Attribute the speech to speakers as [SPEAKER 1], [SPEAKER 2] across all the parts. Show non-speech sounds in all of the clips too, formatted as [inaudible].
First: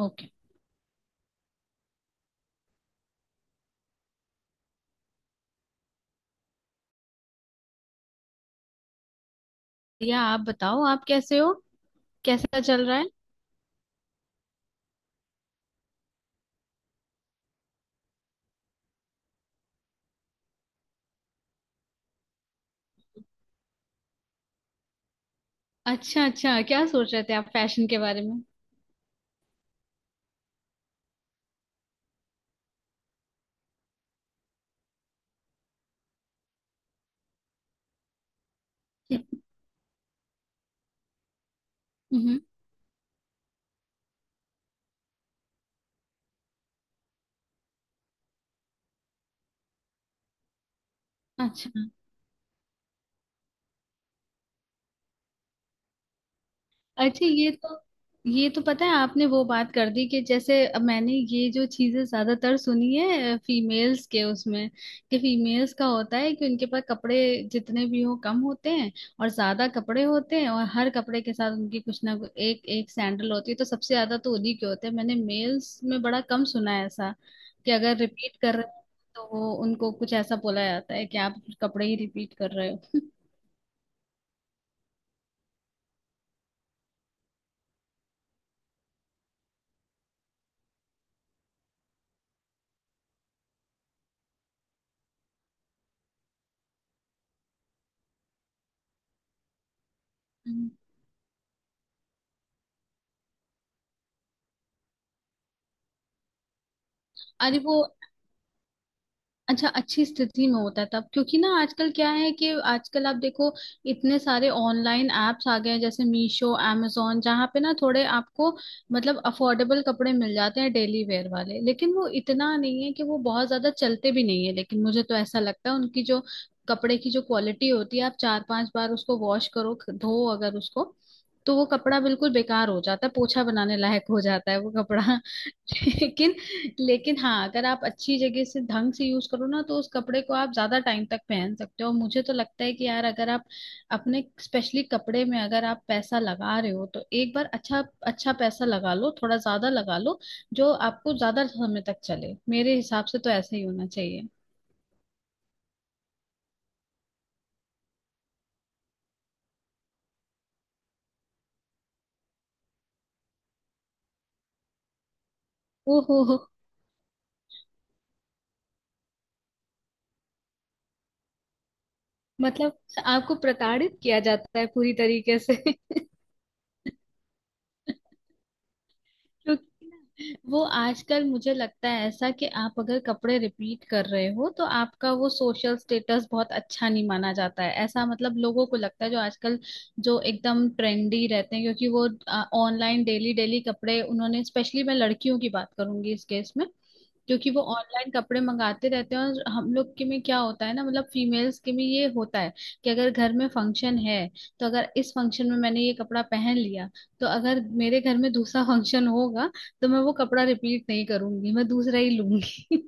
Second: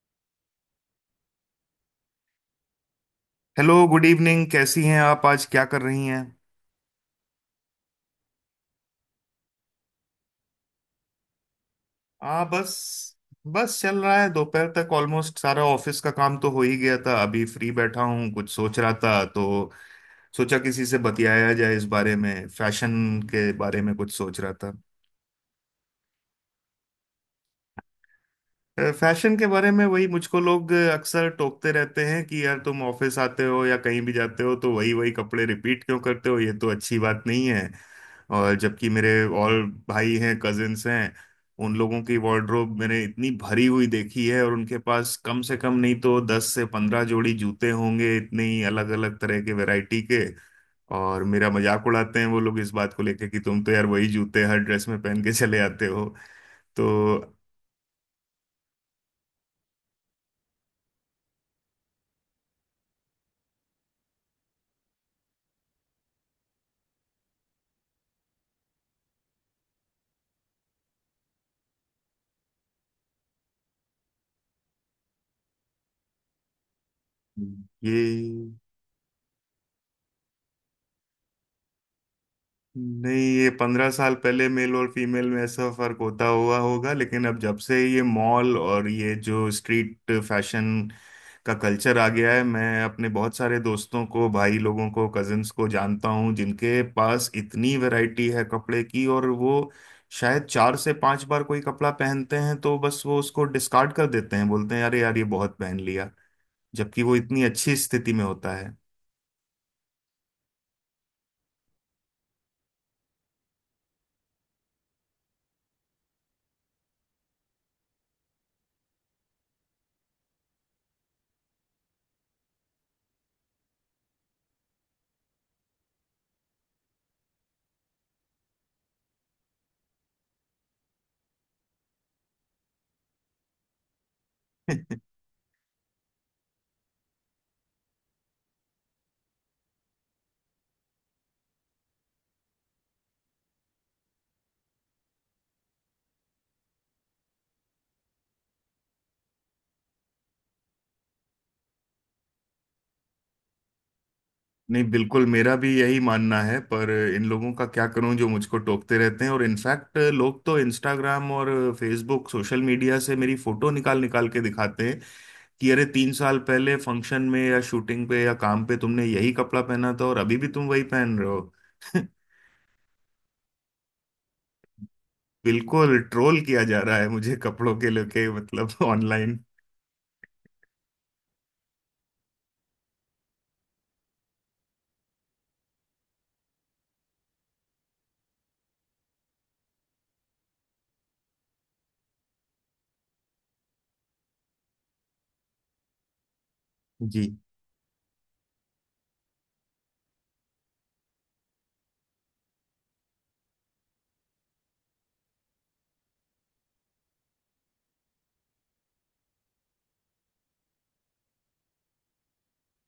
[SPEAKER 1] Okay.
[SPEAKER 2] Hello, good evening. कैसी हैं आप? आज क्या कर रही हैं?
[SPEAKER 1] या आप बताओ आप कैसे हो।
[SPEAKER 2] हाँ,
[SPEAKER 1] कैसा चल रहा है।
[SPEAKER 2] बस बस चल रहा है। दोपहर तक ऑलमोस्ट सारा ऑफिस का काम तो हो ही गया था। अभी फ्री बैठा हूँ, कुछ सोच रहा था, तो सोचा किसी से बतियाया जाए इस बारे में। फैशन के बारे में कुछ सोच रहा था।
[SPEAKER 1] अच्छा अच्छा क्या सोच रहे थे आप फैशन के बारे में।
[SPEAKER 2] फैशन के बारे में वही, मुझको लोग अक्सर टोकते रहते हैं कि यार, तुम ऑफिस आते हो या कहीं भी जाते हो तो वही वही कपड़े रिपीट क्यों करते हो, ये तो अच्छी बात नहीं है। और जबकि मेरे
[SPEAKER 1] [laughs]
[SPEAKER 2] और भाई हैं, कजिन्स हैं। उन लोगों की
[SPEAKER 1] हम्म।
[SPEAKER 2] वार्डरोब मैंने इतनी भरी हुई देखी है और उनके पास कम से कम नहीं तो 10 से 15 जोड़ी जूते होंगे, इतनी अलग अलग तरह के वैरायटी के। और मेरा
[SPEAKER 1] अच्छा
[SPEAKER 2] मजाक उड़ाते हैं वो लोग इस बात को लेके कि तुम तो यार वही जूते हर ड्रेस में पहन के चले आते हो।
[SPEAKER 1] अच्छा
[SPEAKER 2] तो
[SPEAKER 1] ये तो पता है आपने वो बात कर दी कि जैसे अब मैंने ये जो चीजें ज्यादातर सुनी है फीमेल्स के उसमें कि फीमेल्स का होता है कि उनके पास कपड़े जितने भी हो कम होते हैं और ज्यादा कपड़े होते हैं और हर कपड़े के साथ उनकी कुछ ना कुछ एक एक सैंडल होती है तो सबसे ज्यादा तो उन्हीं के होते हैं। मैंने मेल्स में बड़ा कम सुना है ऐसा कि अगर
[SPEAKER 2] ये
[SPEAKER 1] रिपीट कर रहे हो तो वो उनको कुछ ऐसा बोला जाता है कि आप कपड़े ही रिपीट कर रहे हो।
[SPEAKER 2] नहीं,
[SPEAKER 1] [laughs]
[SPEAKER 2] ये 15 साल पहले मेल और फीमेल में ऐसा फर्क होता हुआ होगा, लेकिन अब जब से ये मॉल और ये जो स्ट्रीट फैशन का कल्चर आ गया है, मैं अपने बहुत सारे दोस्तों को, भाई लोगों को, कजिन्स को जानता हूँ जिनके पास इतनी वैरायटी है कपड़े की, और वो शायद
[SPEAKER 1] हम्म।
[SPEAKER 2] 4 से 5 बार कोई कपड़ा पहनते हैं तो बस वो उसको डिस्कार्ड कर देते हैं, बोलते हैं अरे यार, ये बहुत पहन लिया। जबकि वो इतनी
[SPEAKER 1] अरे
[SPEAKER 2] अच्छी
[SPEAKER 1] वो
[SPEAKER 2] स्थिति में होता है।
[SPEAKER 1] अच्छा अच्छी स्थिति में होता है तब क्योंकि ना आजकल क्या है कि आजकल आप देखो इतने सारे ऑनलाइन एप्स आ गए हैं जैसे मीशो amazon जहाँ पे ना थोड़े आपको मतलब अफोर्डेबल कपड़े मिल जाते हैं डेली वेयर वाले। लेकिन वो इतना नहीं है कि वो बहुत ज्यादा चलते भी नहीं है। लेकिन मुझे तो ऐसा लगता है उनकी जो कपड़े की जो क्वालिटी होती है आप चार पांच बार उसको वॉश करो धो अगर उसको तो वो कपड़ा बिल्कुल बेकार हो जाता है पोछा बनाने लायक हो जाता है वो
[SPEAKER 2] [laughs]
[SPEAKER 1] कपड़ा। [laughs] लेकिन लेकिन हाँ अगर आप अच्छी जगह से ढंग से यूज करो ना तो उस कपड़े को आप ज्यादा टाइम तक पहन सकते हो। मुझे तो लगता है कि यार अगर आप अपने स्पेशली कपड़े में अगर आप पैसा लगा रहे हो तो एक बार अच्छा अच्छा पैसा लगा लो थोड़ा ज्यादा लगा लो जो आपको ज्यादा समय तक चले। मेरे हिसाब से तो ऐसे ही होना चाहिए।
[SPEAKER 2] नहीं, बिल्कुल, मेरा भी यही मानना है, पर इन लोगों का क्या करूं जो मुझको टोकते रहते हैं। और इनफैक्ट लोग तो इंस्टाग्राम और फेसबुक सोशल मीडिया से मेरी फोटो निकाल निकाल के दिखाते हैं कि अरे, तीन
[SPEAKER 1] ओहो।
[SPEAKER 2] साल पहले फंक्शन में या शूटिंग पे या काम पे तुमने यही कपड़ा पहना था और अभी भी तुम वही पहन रहे हो। [laughs]
[SPEAKER 1] मतलब आपको प्रताड़ित किया जाता है पूरी तरीके से।
[SPEAKER 2] बिल्कुल
[SPEAKER 1] [laughs]
[SPEAKER 2] ट्रोल किया जा रहा है मुझे, कपड़ों के लेके, मतलब ऑनलाइन।
[SPEAKER 1] क्योंकि ना, वो आजकल मुझे लगता है ऐसा कि आप अगर कपड़े रिपीट कर रहे हो तो आपका वो सोशल स्टेटस बहुत अच्छा नहीं माना जाता है ऐसा मतलब लोगों को लगता है जो आजकल जो एकदम ट्रेंडी रहते हैं क्योंकि वो ऑनलाइन डेली डेली कपड़े उन्होंने स्पेशली मैं लड़कियों की बात करूंगी इस केस में
[SPEAKER 2] जी,
[SPEAKER 1] क्योंकि वो ऑनलाइन कपड़े मंगाते रहते हैं। और हम लोग के में क्या होता है ना मतलब फीमेल्स के में ये होता है कि अगर घर में फंक्शन है तो अगर इस फंक्शन में मैंने ये कपड़ा पहन लिया तो अगर मेरे घर में दूसरा [laughs] फंक्शन होगा तो मैं वो कपड़ा रिपीट नहीं करूंगी मैं दूसरा ही लूंगी।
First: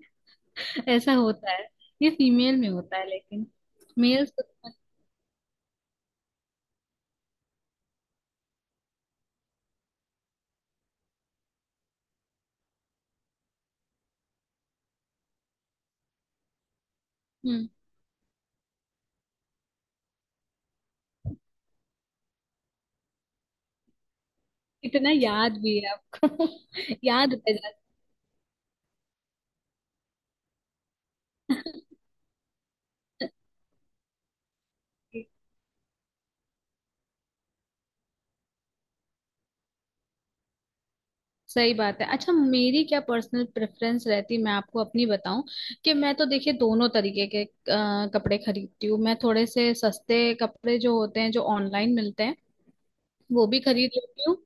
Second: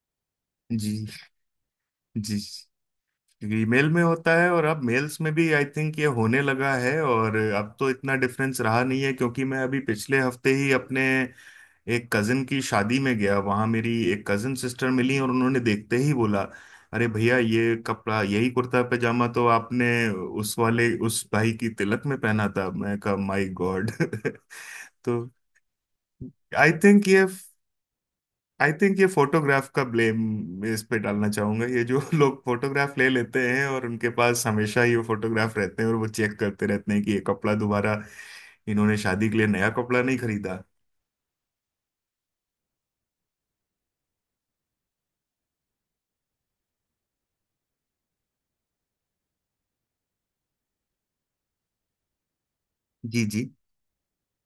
[SPEAKER 1] [laughs]
[SPEAKER 2] जी,
[SPEAKER 1] ऐसा होता है ये
[SPEAKER 2] जी।
[SPEAKER 1] फीमेल में होता है लेकिन
[SPEAKER 2] ईमेल में होता
[SPEAKER 1] मेल्स।
[SPEAKER 2] है और अब मेल्स में भी आई थिंक ये होने लगा है, और अब तो इतना डिफरेंस रहा नहीं है, क्योंकि मैं अभी पिछले हफ्ते ही अपने एक कजिन की शादी में गया। वहां मेरी एक कजिन सिस्टर मिली और उन्होंने देखते ही बोला, अरे भैया,
[SPEAKER 1] हम्म।
[SPEAKER 2] ये कपड़ा, यही कुर्ता पैजामा तो आपने उस वाले उस भाई की तिलक में पहना था। मैं कहा माय गॉड। [laughs]
[SPEAKER 1] इतना
[SPEAKER 2] तो
[SPEAKER 1] याद भी है आपको।
[SPEAKER 2] आई
[SPEAKER 1] [laughs]
[SPEAKER 2] थिंक ये
[SPEAKER 1] याद रह जाता
[SPEAKER 2] फोटोग्राफ का ब्लेम इस पे डालना चाहूंगा। ये जो [laughs] लोग फोटोग्राफ ले
[SPEAKER 1] है।
[SPEAKER 2] लेते हैं और उनके पास हमेशा ही वो
[SPEAKER 1] [laughs]
[SPEAKER 2] फोटोग्राफ रहते हैं, और वो चेक करते रहते हैं कि ये कपड़ा दोबारा इन्होंने शादी के लिए नया कपड़ा नहीं खरीदा।
[SPEAKER 1] सही बात है। अच्छा मेरी क्या पर्सनल प्रेफरेंस रहती मैं आपको अपनी बताऊं कि मैं तो देखिए दोनों तरीके के कपड़े खरीदती हूँ। मैं थोड़े से सस्ते कपड़े जो होते हैं जो ऑनलाइन मिलते हैं
[SPEAKER 2] जी,
[SPEAKER 1] वो
[SPEAKER 2] जी,
[SPEAKER 1] भी खरीद लेती हूँ।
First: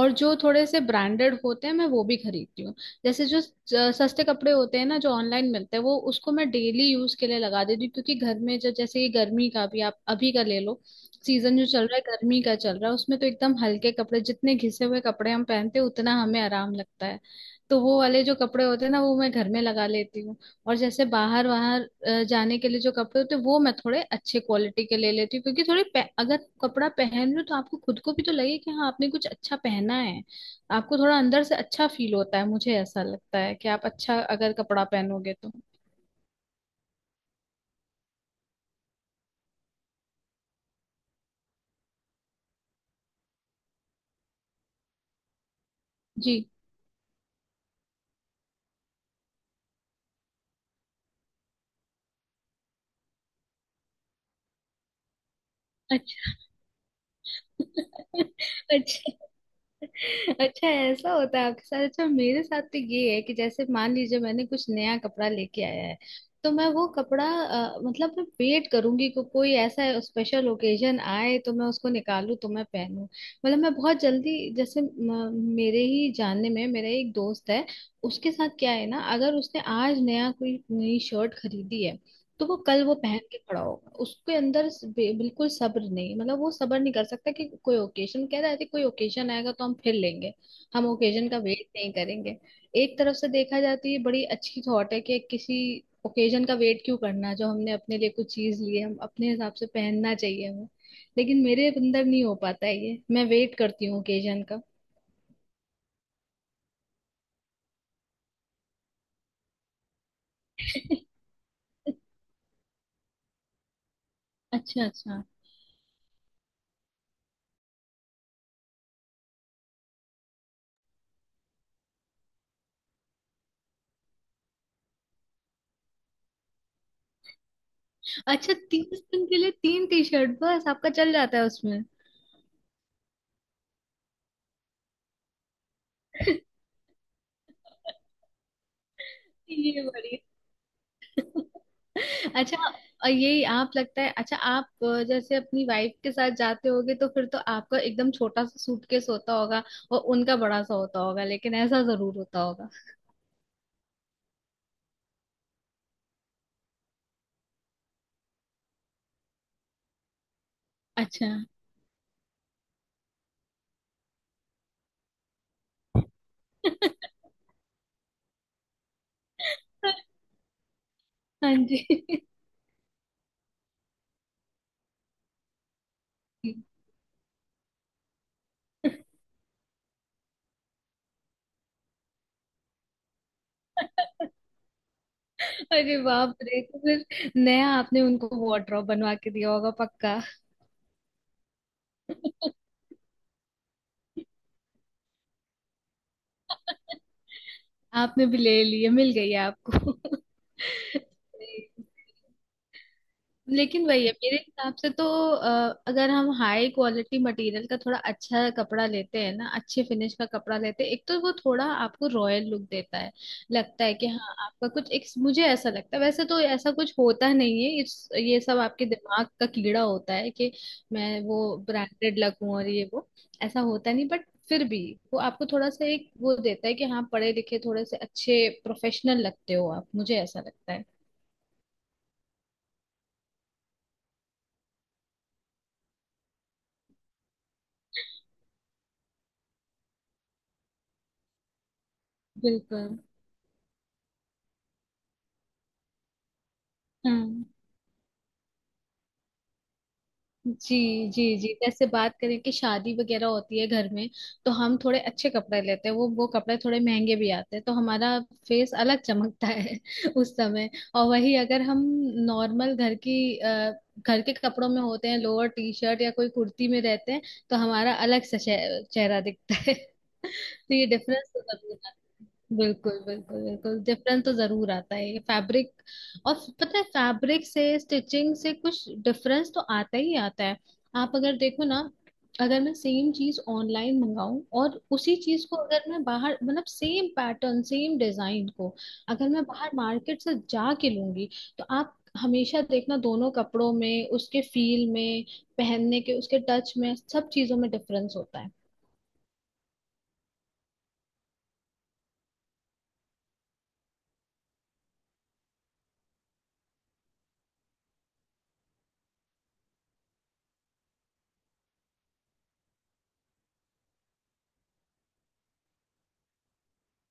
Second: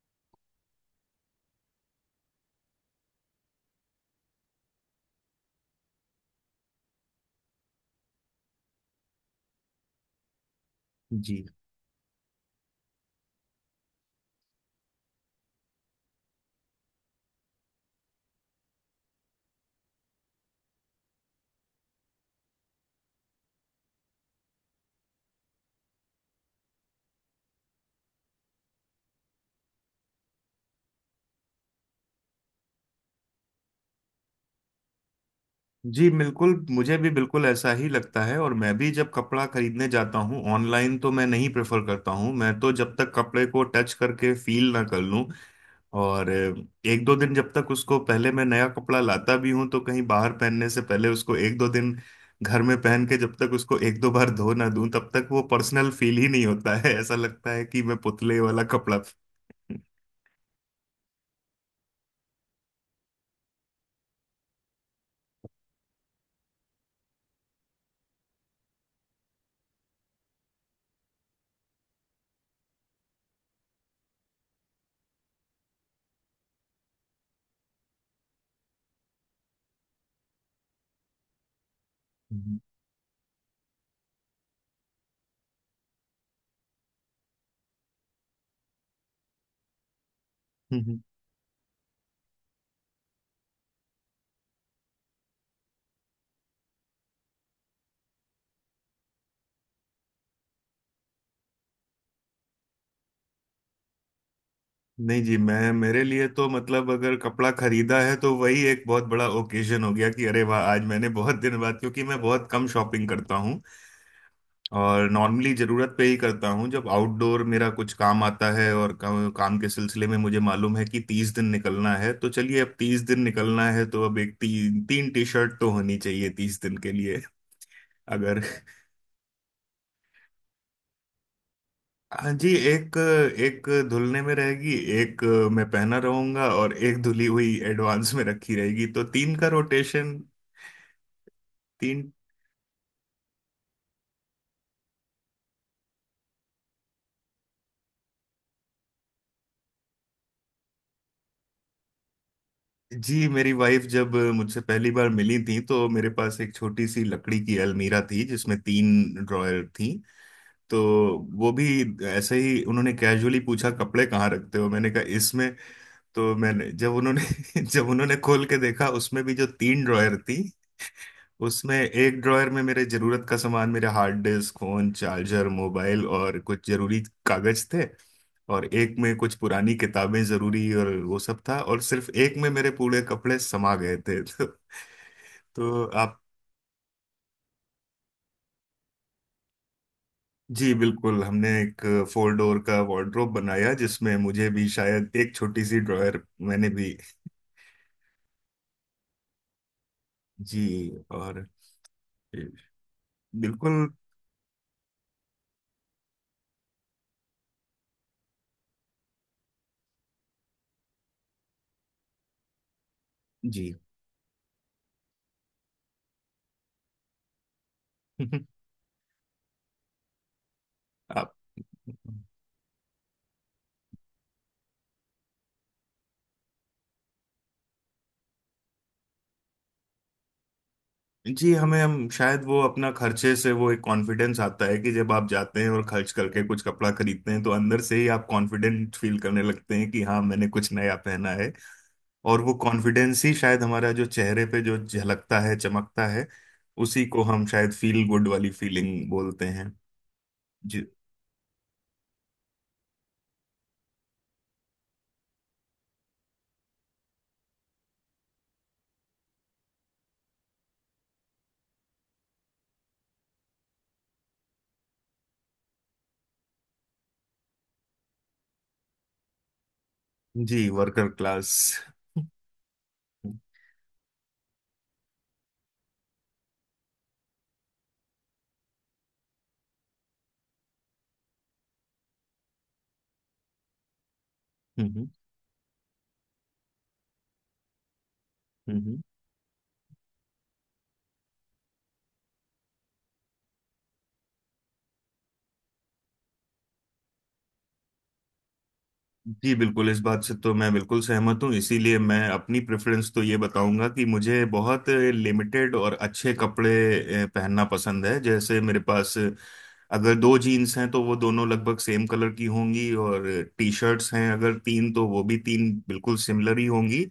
[SPEAKER 1] और जो थोड़े से ब्रांडेड होते हैं मैं वो भी खरीदती हूँ। जैसे जो सस्ते कपड़े होते हैं ना जो ऑनलाइन मिलते हैं वो उसको मैं डेली यूज के लिए लगा देती हूँ क्योंकि घर में जो जैसे ये गर्मी का भी आप अभी का ले लो
[SPEAKER 2] जी,
[SPEAKER 1] सीजन जो चल रहा है गर्मी का चल रहा है उसमें तो एकदम हल्के कपड़े जितने घिसे हुए कपड़े हम पहनते हैं उतना हमें आराम लगता है। तो वो वाले जो कपड़े होते हैं ना वो मैं घर में लगा लेती हूँ। और जैसे बाहर बाहर जाने के लिए जो कपड़े होते हैं वो मैं थोड़े अच्छे क्वालिटी के ले लेती हूँ क्योंकि थोड़े अगर कपड़ा पहन लूँ तो आपको खुद को भी तो लगे कि हाँ आपने कुछ अच्छा पहना है। आपको थोड़ा अंदर से अच्छा फील होता है। मुझे ऐसा लगता है कि आप अच्छा अगर कपड़ा पहनोगे तो।
[SPEAKER 2] जी, बिल्कुल, मुझे भी बिल्कुल ऐसा ही लगता है। और मैं भी जब कपड़ा खरीदने जाता हूँ ऑनलाइन, तो मैं नहीं प्रेफर करता हूँ। मैं तो जब तक कपड़े को टच करके फील ना कर लूँ, और
[SPEAKER 1] जी।
[SPEAKER 2] एक दो दिन, जब तक उसको पहले, मैं नया कपड़ा लाता भी हूं तो कहीं बाहर पहनने से पहले उसको एक दो दिन घर में पहन के जब तक उसको एक दो बार धो ना दूं, तब तक वो पर्सनल फील ही
[SPEAKER 1] अच्छा।
[SPEAKER 2] नहीं होता है। ऐसा लगता है कि मैं
[SPEAKER 1] [laughs]
[SPEAKER 2] पुतले वाला कपड़ा।
[SPEAKER 1] अच्छा अच्छा ऐसा होता है आपके साथ। अच्छा मेरे साथ तो ये है कि जैसे मान लीजिए मैंने कुछ नया कपड़ा लेके आया है तो मैं वो कपड़ा मतलब मैं वेट करूंगी कि कोई ऐसा स्पेशल ओकेजन आए तो मैं उसको निकालूं तो मैं पहनूं। मतलब मैं बहुत जल्दी जैसे मेरे ही जानने में मेरा एक दोस्त है उसके साथ क्या है ना अगर उसने आज नया कोई नई शर्ट खरीदी है तो वो
[SPEAKER 2] हम्म।
[SPEAKER 1] कल वो पहन के खड़ा होगा उसके अंदर बिल्कुल सब्र नहीं मतलब वो सब्र नहीं कर सकता कि कोई ओकेजन कह रहा है कि कोई ओकेजन आएगा तो हम फिर लेंगे हम
[SPEAKER 2] हम्म।
[SPEAKER 1] ओकेजन का वेट नहीं करेंगे। एक तरफ से देखा जाती है बड़ी अच्छी थॉट है कि किसी ओकेजन का वेट क्यों करना जो हमने अपने लिए कुछ चीज ली है हम अपने हिसाब से पहनना चाहिए हमें। लेकिन मेरे अंदर नहीं हो पाता है ये मैं वेट करती हूँ ओकेजन का।
[SPEAKER 2] नहीं जी, मैं मेरे लिए तो मतलब अगर कपड़ा खरीदा है तो वही एक बहुत बड़ा ओकेजन हो गया कि अरे वाह, आज मैंने
[SPEAKER 1] [laughs]
[SPEAKER 2] बहुत दिन बाद, क्योंकि मैं बहुत कम शॉपिंग करता हूँ
[SPEAKER 1] अच्छा
[SPEAKER 2] और
[SPEAKER 1] अच्छा।
[SPEAKER 2] नॉर्मली जरूरत पे ही करता हूँ, जब आउटडोर मेरा कुछ काम आता है। और काम के सिलसिले में मुझे मालूम है कि 30 दिन निकलना है, तो चलिए, अब 30 दिन निकलना है तो अब 3 टी शर्ट तो होनी चाहिए 30 दिन के लिए। अगर,
[SPEAKER 1] अच्छा 30 दिन के लिए 3 टी शर्ट बस आपका चल जाता है उसमें।
[SPEAKER 2] हाँ जी, एक एक धुलने में रहेगी, एक मैं पहना
[SPEAKER 1] [laughs]
[SPEAKER 2] रहूंगा और एक धुली हुई एडवांस में रखी रहेगी, तो तीन का
[SPEAKER 1] ये
[SPEAKER 2] रोटेशन
[SPEAKER 1] बड़ी।
[SPEAKER 2] तीन।
[SPEAKER 1] अच्छा और ये आप लगता है अच्छा आप जैसे अपनी वाइफ के साथ जाते होगे तो फिर तो आपका एकदम छोटा सा सूटकेस होता होगा और उनका बड़ा सा होता होगा लेकिन ऐसा जरूर होता होगा।
[SPEAKER 2] जी, मेरी वाइफ जब मुझसे पहली बार मिली थी, तो मेरे पास एक छोटी सी लकड़ी की अलमीरा थी जिसमें 3 ड्रॉयर थी। तो
[SPEAKER 1] अच्छा।
[SPEAKER 2] वो भी, ऐसे ही उन्होंने कैजुअली पूछा कपड़े कहाँ रखते हो, मैंने कहा इसमें। तो मैंने, जब
[SPEAKER 1] [laughs]
[SPEAKER 2] उन्होंने [laughs] जब उन्होंने खोल के देखा, उसमें भी जो 3 ड्रॉयर थी,
[SPEAKER 1] हाँ
[SPEAKER 2] उसमें एक
[SPEAKER 1] जी।
[SPEAKER 2] ड्रॉयर में मेरे जरूरत का सामान, मेरे hard disk, phone charger, mobile और कुछ जरूरी कागज थे। और एक
[SPEAKER 1] [laughs]
[SPEAKER 2] में कुछ पुरानी किताबें, जरूरी और वो सब था। और सिर्फ एक में मेरे पूरे कपड़े समा गए थे। [laughs] तो
[SPEAKER 1] अरे
[SPEAKER 2] आप,
[SPEAKER 1] बाप रे। तो फिर नया आपने उनको वार्डरोब बनवा के दिया होगा पक्का।
[SPEAKER 2] जी बिल्कुल, हमने एक 4 डोर
[SPEAKER 1] [laughs]
[SPEAKER 2] का वार्डरोब बनाया जिसमें मुझे भी शायद एक छोटी सी ड्रॉयर, मैंने भी।
[SPEAKER 1] आपने भी ले लिए मिल गई आपको।
[SPEAKER 2] जी। और
[SPEAKER 1] [laughs]
[SPEAKER 2] बिल्कुल।
[SPEAKER 1] लेकिन वही है मेरे हिसाब से तो अ, अगर हम हाई क्वालिटी मटेरियल का थोड़ा अच्छा कपड़ा लेते हैं ना अच्छे फिनिश का कपड़ा लेते हैं एक तो वो थोड़ा आपको रॉयल लुक देता है।
[SPEAKER 2] जी।
[SPEAKER 1] लगता है कि हाँ आपका कुछ एक मुझे ऐसा लगता है वैसे तो ऐसा कुछ होता नहीं है इस ये
[SPEAKER 2] [laughs]
[SPEAKER 1] सब आपके दिमाग का कीड़ा होता है कि मैं वो
[SPEAKER 2] आप,
[SPEAKER 1] ब्रांडेड लगूं और ये वो ऐसा होता नहीं। बट फिर भी वो आपको थोड़ा सा एक वो देता है कि हाँ पढ़े लिखे थोड़े से अच्छे प्रोफेशनल लगते हो आप मुझे ऐसा लगता है।
[SPEAKER 2] जी, हमें, हम शायद वो अपना खर्चे से वो एक कॉन्फिडेंस आता है कि जब आप जाते हैं और खर्च करके कुछ कपड़ा खरीदते हैं तो अंदर से ही आप कॉन्फिडेंट फील करने लगते हैं कि हाँ, मैंने कुछ नया पहना है। और वो
[SPEAKER 1] बिल्कुल।
[SPEAKER 2] कॉन्फिडेंस ही शायद हमारा जो चेहरे पे जो झलकता है, चमकता है, उसी को
[SPEAKER 1] हाँ।
[SPEAKER 2] हम शायद फील गुड वाली फीलिंग बोलते हैं।
[SPEAKER 1] जी।
[SPEAKER 2] जी।
[SPEAKER 1] जी जी जैसे बात करें कि शादी वगैरह होती है घर में तो हम थोड़े अच्छे कपड़े लेते हैं वो कपड़े थोड़े महंगे भी आते हैं तो हमारा फेस अलग चमकता है। [laughs] उस समय। और वही अगर हम नॉर्मल घर की घर के कपड़ों में होते हैं लोअर टी शर्ट या कोई कुर्ती में रहते हैं तो हमारा अलग सा चेहरा दिखता है।
[SPEAKER 2] जी,
[SPEAKER 1] तो ये
[SPEAKER 2] वर्कर
[SPEAKER 1] डिफरेंस तो
[SPEAKER 2] क्लास।
[SPEAKER 1] जरूर आता
[SPEAKER 2] [laughs]
[SPEAKER 1] है। बिल्कुल
[SPEAKER 2] हम्म,
[SPEAKER 1] बिल्कुल बिल्कुल डिफरेंस तो जरूर आता है ये फैब्रिक और पता है फैब्रिक से स्टिचिंग से कुछ डिफरेंस तो आता ही आता है। आप अगर देखो ना अगर मैं सेम चीज ऑनलाइन मंगाऊं और
[SPEAKER 2] हम्म,
[SPEAKER 1] उसी चीज को अगर मैं बाहर मतलब सेम पैटर्न सेम डिजाइन को
[SPEAKER 2] हम्म,
[SPEAKER 1] अगर मैं बाहर मार्केट से जाके लूंगी तो आप हमेशा देखना दोनों कपड़ों में उसके फील में पहनने के उसके टच में सब चीजों में डिफरेंस होता
[SPEAKER 2] जी बिल्कुल, इस बात से तो मैं बिल्कुल सहमत हूँ। इसीलिए मैं अपनी प्रेफरेंस तो ये बताऊंगा कि मुझे बहुत लिमिटेड और अच्छे कपड़े पहनना पसंद है। जैसे, मेरे पास अगर 2 जीन्स हैं तो वो दोनों लगभग सेम कलर की होंगी, और टी शर्ट्स हैं अगर तीन, तो वो भी तीन बिल्कुल सिमिलर ही होंगी।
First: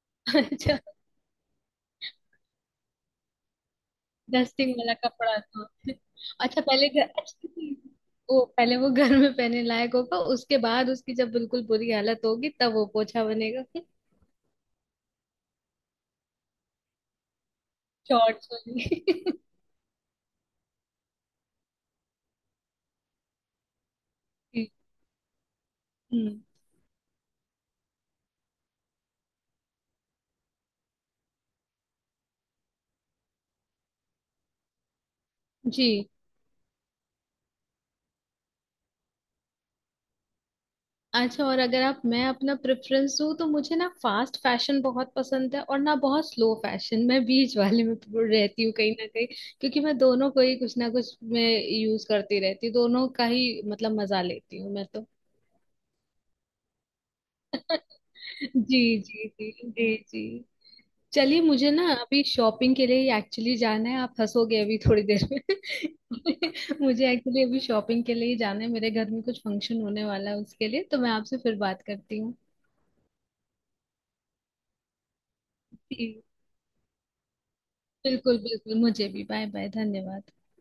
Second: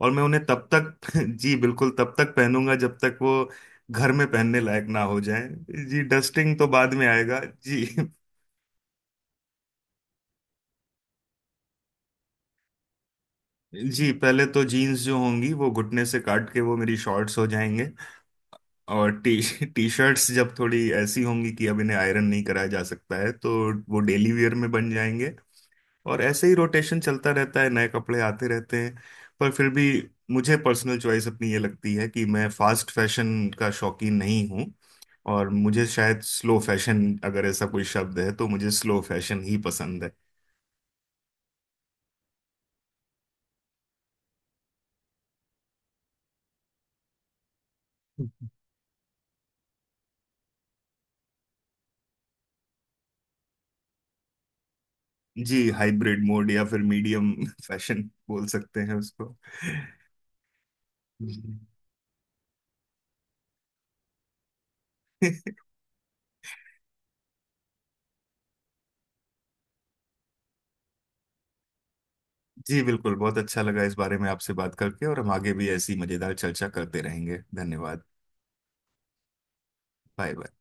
[SPEAKER 2] और मैं उन्हें तब
[SPEAKER 1] है।
[SPEAKER 2] तक
[SPEAKER 1] [laughs]
[SPEAKER 2] [laughs] जी बिल्कुल, तब तक पहनूंगा जब तक वो घर में पहनने
[SPEAKER 1] डस्टिंग
[SPEAKER 2] लायक
[SPEAKER 1] वाला
[SPEAKER 2] ना हो
[SPEAKER 1] कपड़ा
[SPEAKER 2] जाए।
[SPEAKER 1] था।
[SPEAKER 2] जी, डस्टिंग
[SPEAKER 1] अच्छा
[SPEAKER 2] तो
[SPEAKER 1] पहले
[SPEAKER 2] बाद
[SPEAKER 1] घर
[SPEAKER 2] में आएगा
[SPEAKER 1] अच्छा
[SPEAKER 2] जी। [laughs]
[SPEAKER 1] वो पहले वो घर में पहनने लायक होगा उसके बाद उसकी जब बिल्कुल बुरी हालत होगी तब वो पोछा बनेगा।
[SPEAKER 2] जी, पहले तो जीन्स जो होंगी, वो घुटने से काट के वो मेरी शॉर्ट्स हो जाएंगे।
[SPEAKER 1] शॉर्ट्स वाली।
[SPEAKER 2] और टी टी शर्ट्स जब थोड़ी ऐसी होंगी कि अब इन्हें आयरन नहीं कराया जा सकता है, तो वो डेली वेयर में बन जाएंगे। और
[SPEAKER 1] हम्म,
[SPEAKER 2] ऐसे ही रोटेशन चलता रहता है, नए कपड़े आते रहते हैं। पर फिर भी, मुझे पर्सनल चॉइस अपनी ये लगती है कि मैं फास्ट फैशन का शौकीन नहीं हूँ। और मुझे
[SPEAKER 1] जी।
[SPEAKER 2] शायद स्लो फैशन, अगर ऐसा कोई शब्द है, तो मुझे स्लो फैशन ही पसंद
[SPEAKER 1] अच्छा और अगर आप मैं अपना प्रेफरेंस दूं तो मुझे ना फास्ट फैशन बहुत पसंद है और ना बहुत स्लो फैशन मैं बीच वाले में
[SPEAKER 2] है।
[SPEAKER 1] रहती हूँ कहीं ना कहीं क्योंकि मैं दोनों को ही कुछ ना कुछ मैं यूज करती रहती हूँ दोनों का ही मतलब मजा लेती हूँ मैं तो।
[SPEAKER 2] जी, हाइब्रिड मोड या फिर मीडियम फैशन बोल
[SPEAKER 1] जी
[SPEAKER 2] सकते हैं
[SPEAKER 1] जी
[SPEAKER 2] उसको।
[SPEAKER 1] जी जी जी।
[SPEAKER 2] जी,
[SPEAKER 1] चलिए मुझे ना अभी शॉपिंग के लिए एक्चुअली जाना है आप हंसोगे अभी थोड़ी देर में। [laughs] मुझे एक्चुअली अभी शॉपिंग के लिए ही जाना है मेरे घर में कुछ फंक्शन होने वाला है उसके लिए तो मैं आपसे फिर बात करती हूँ।
[SPEAKER 2] जी, बिल्कुल, बहुत अच्छा लगा इस बारे में आपसे बात करके, और हम आगे भी ऐसी
[SPEAKER 1] जी,
[SPEAKER 2] मजेदार चर्चा करते रहेंगे। धन्यवाद।
[SPEAKER 1] बिल्कुल बिल्कुल मुझे भी बाय बाय धन्यवाद।
[SPEAKER 2] Bye bye.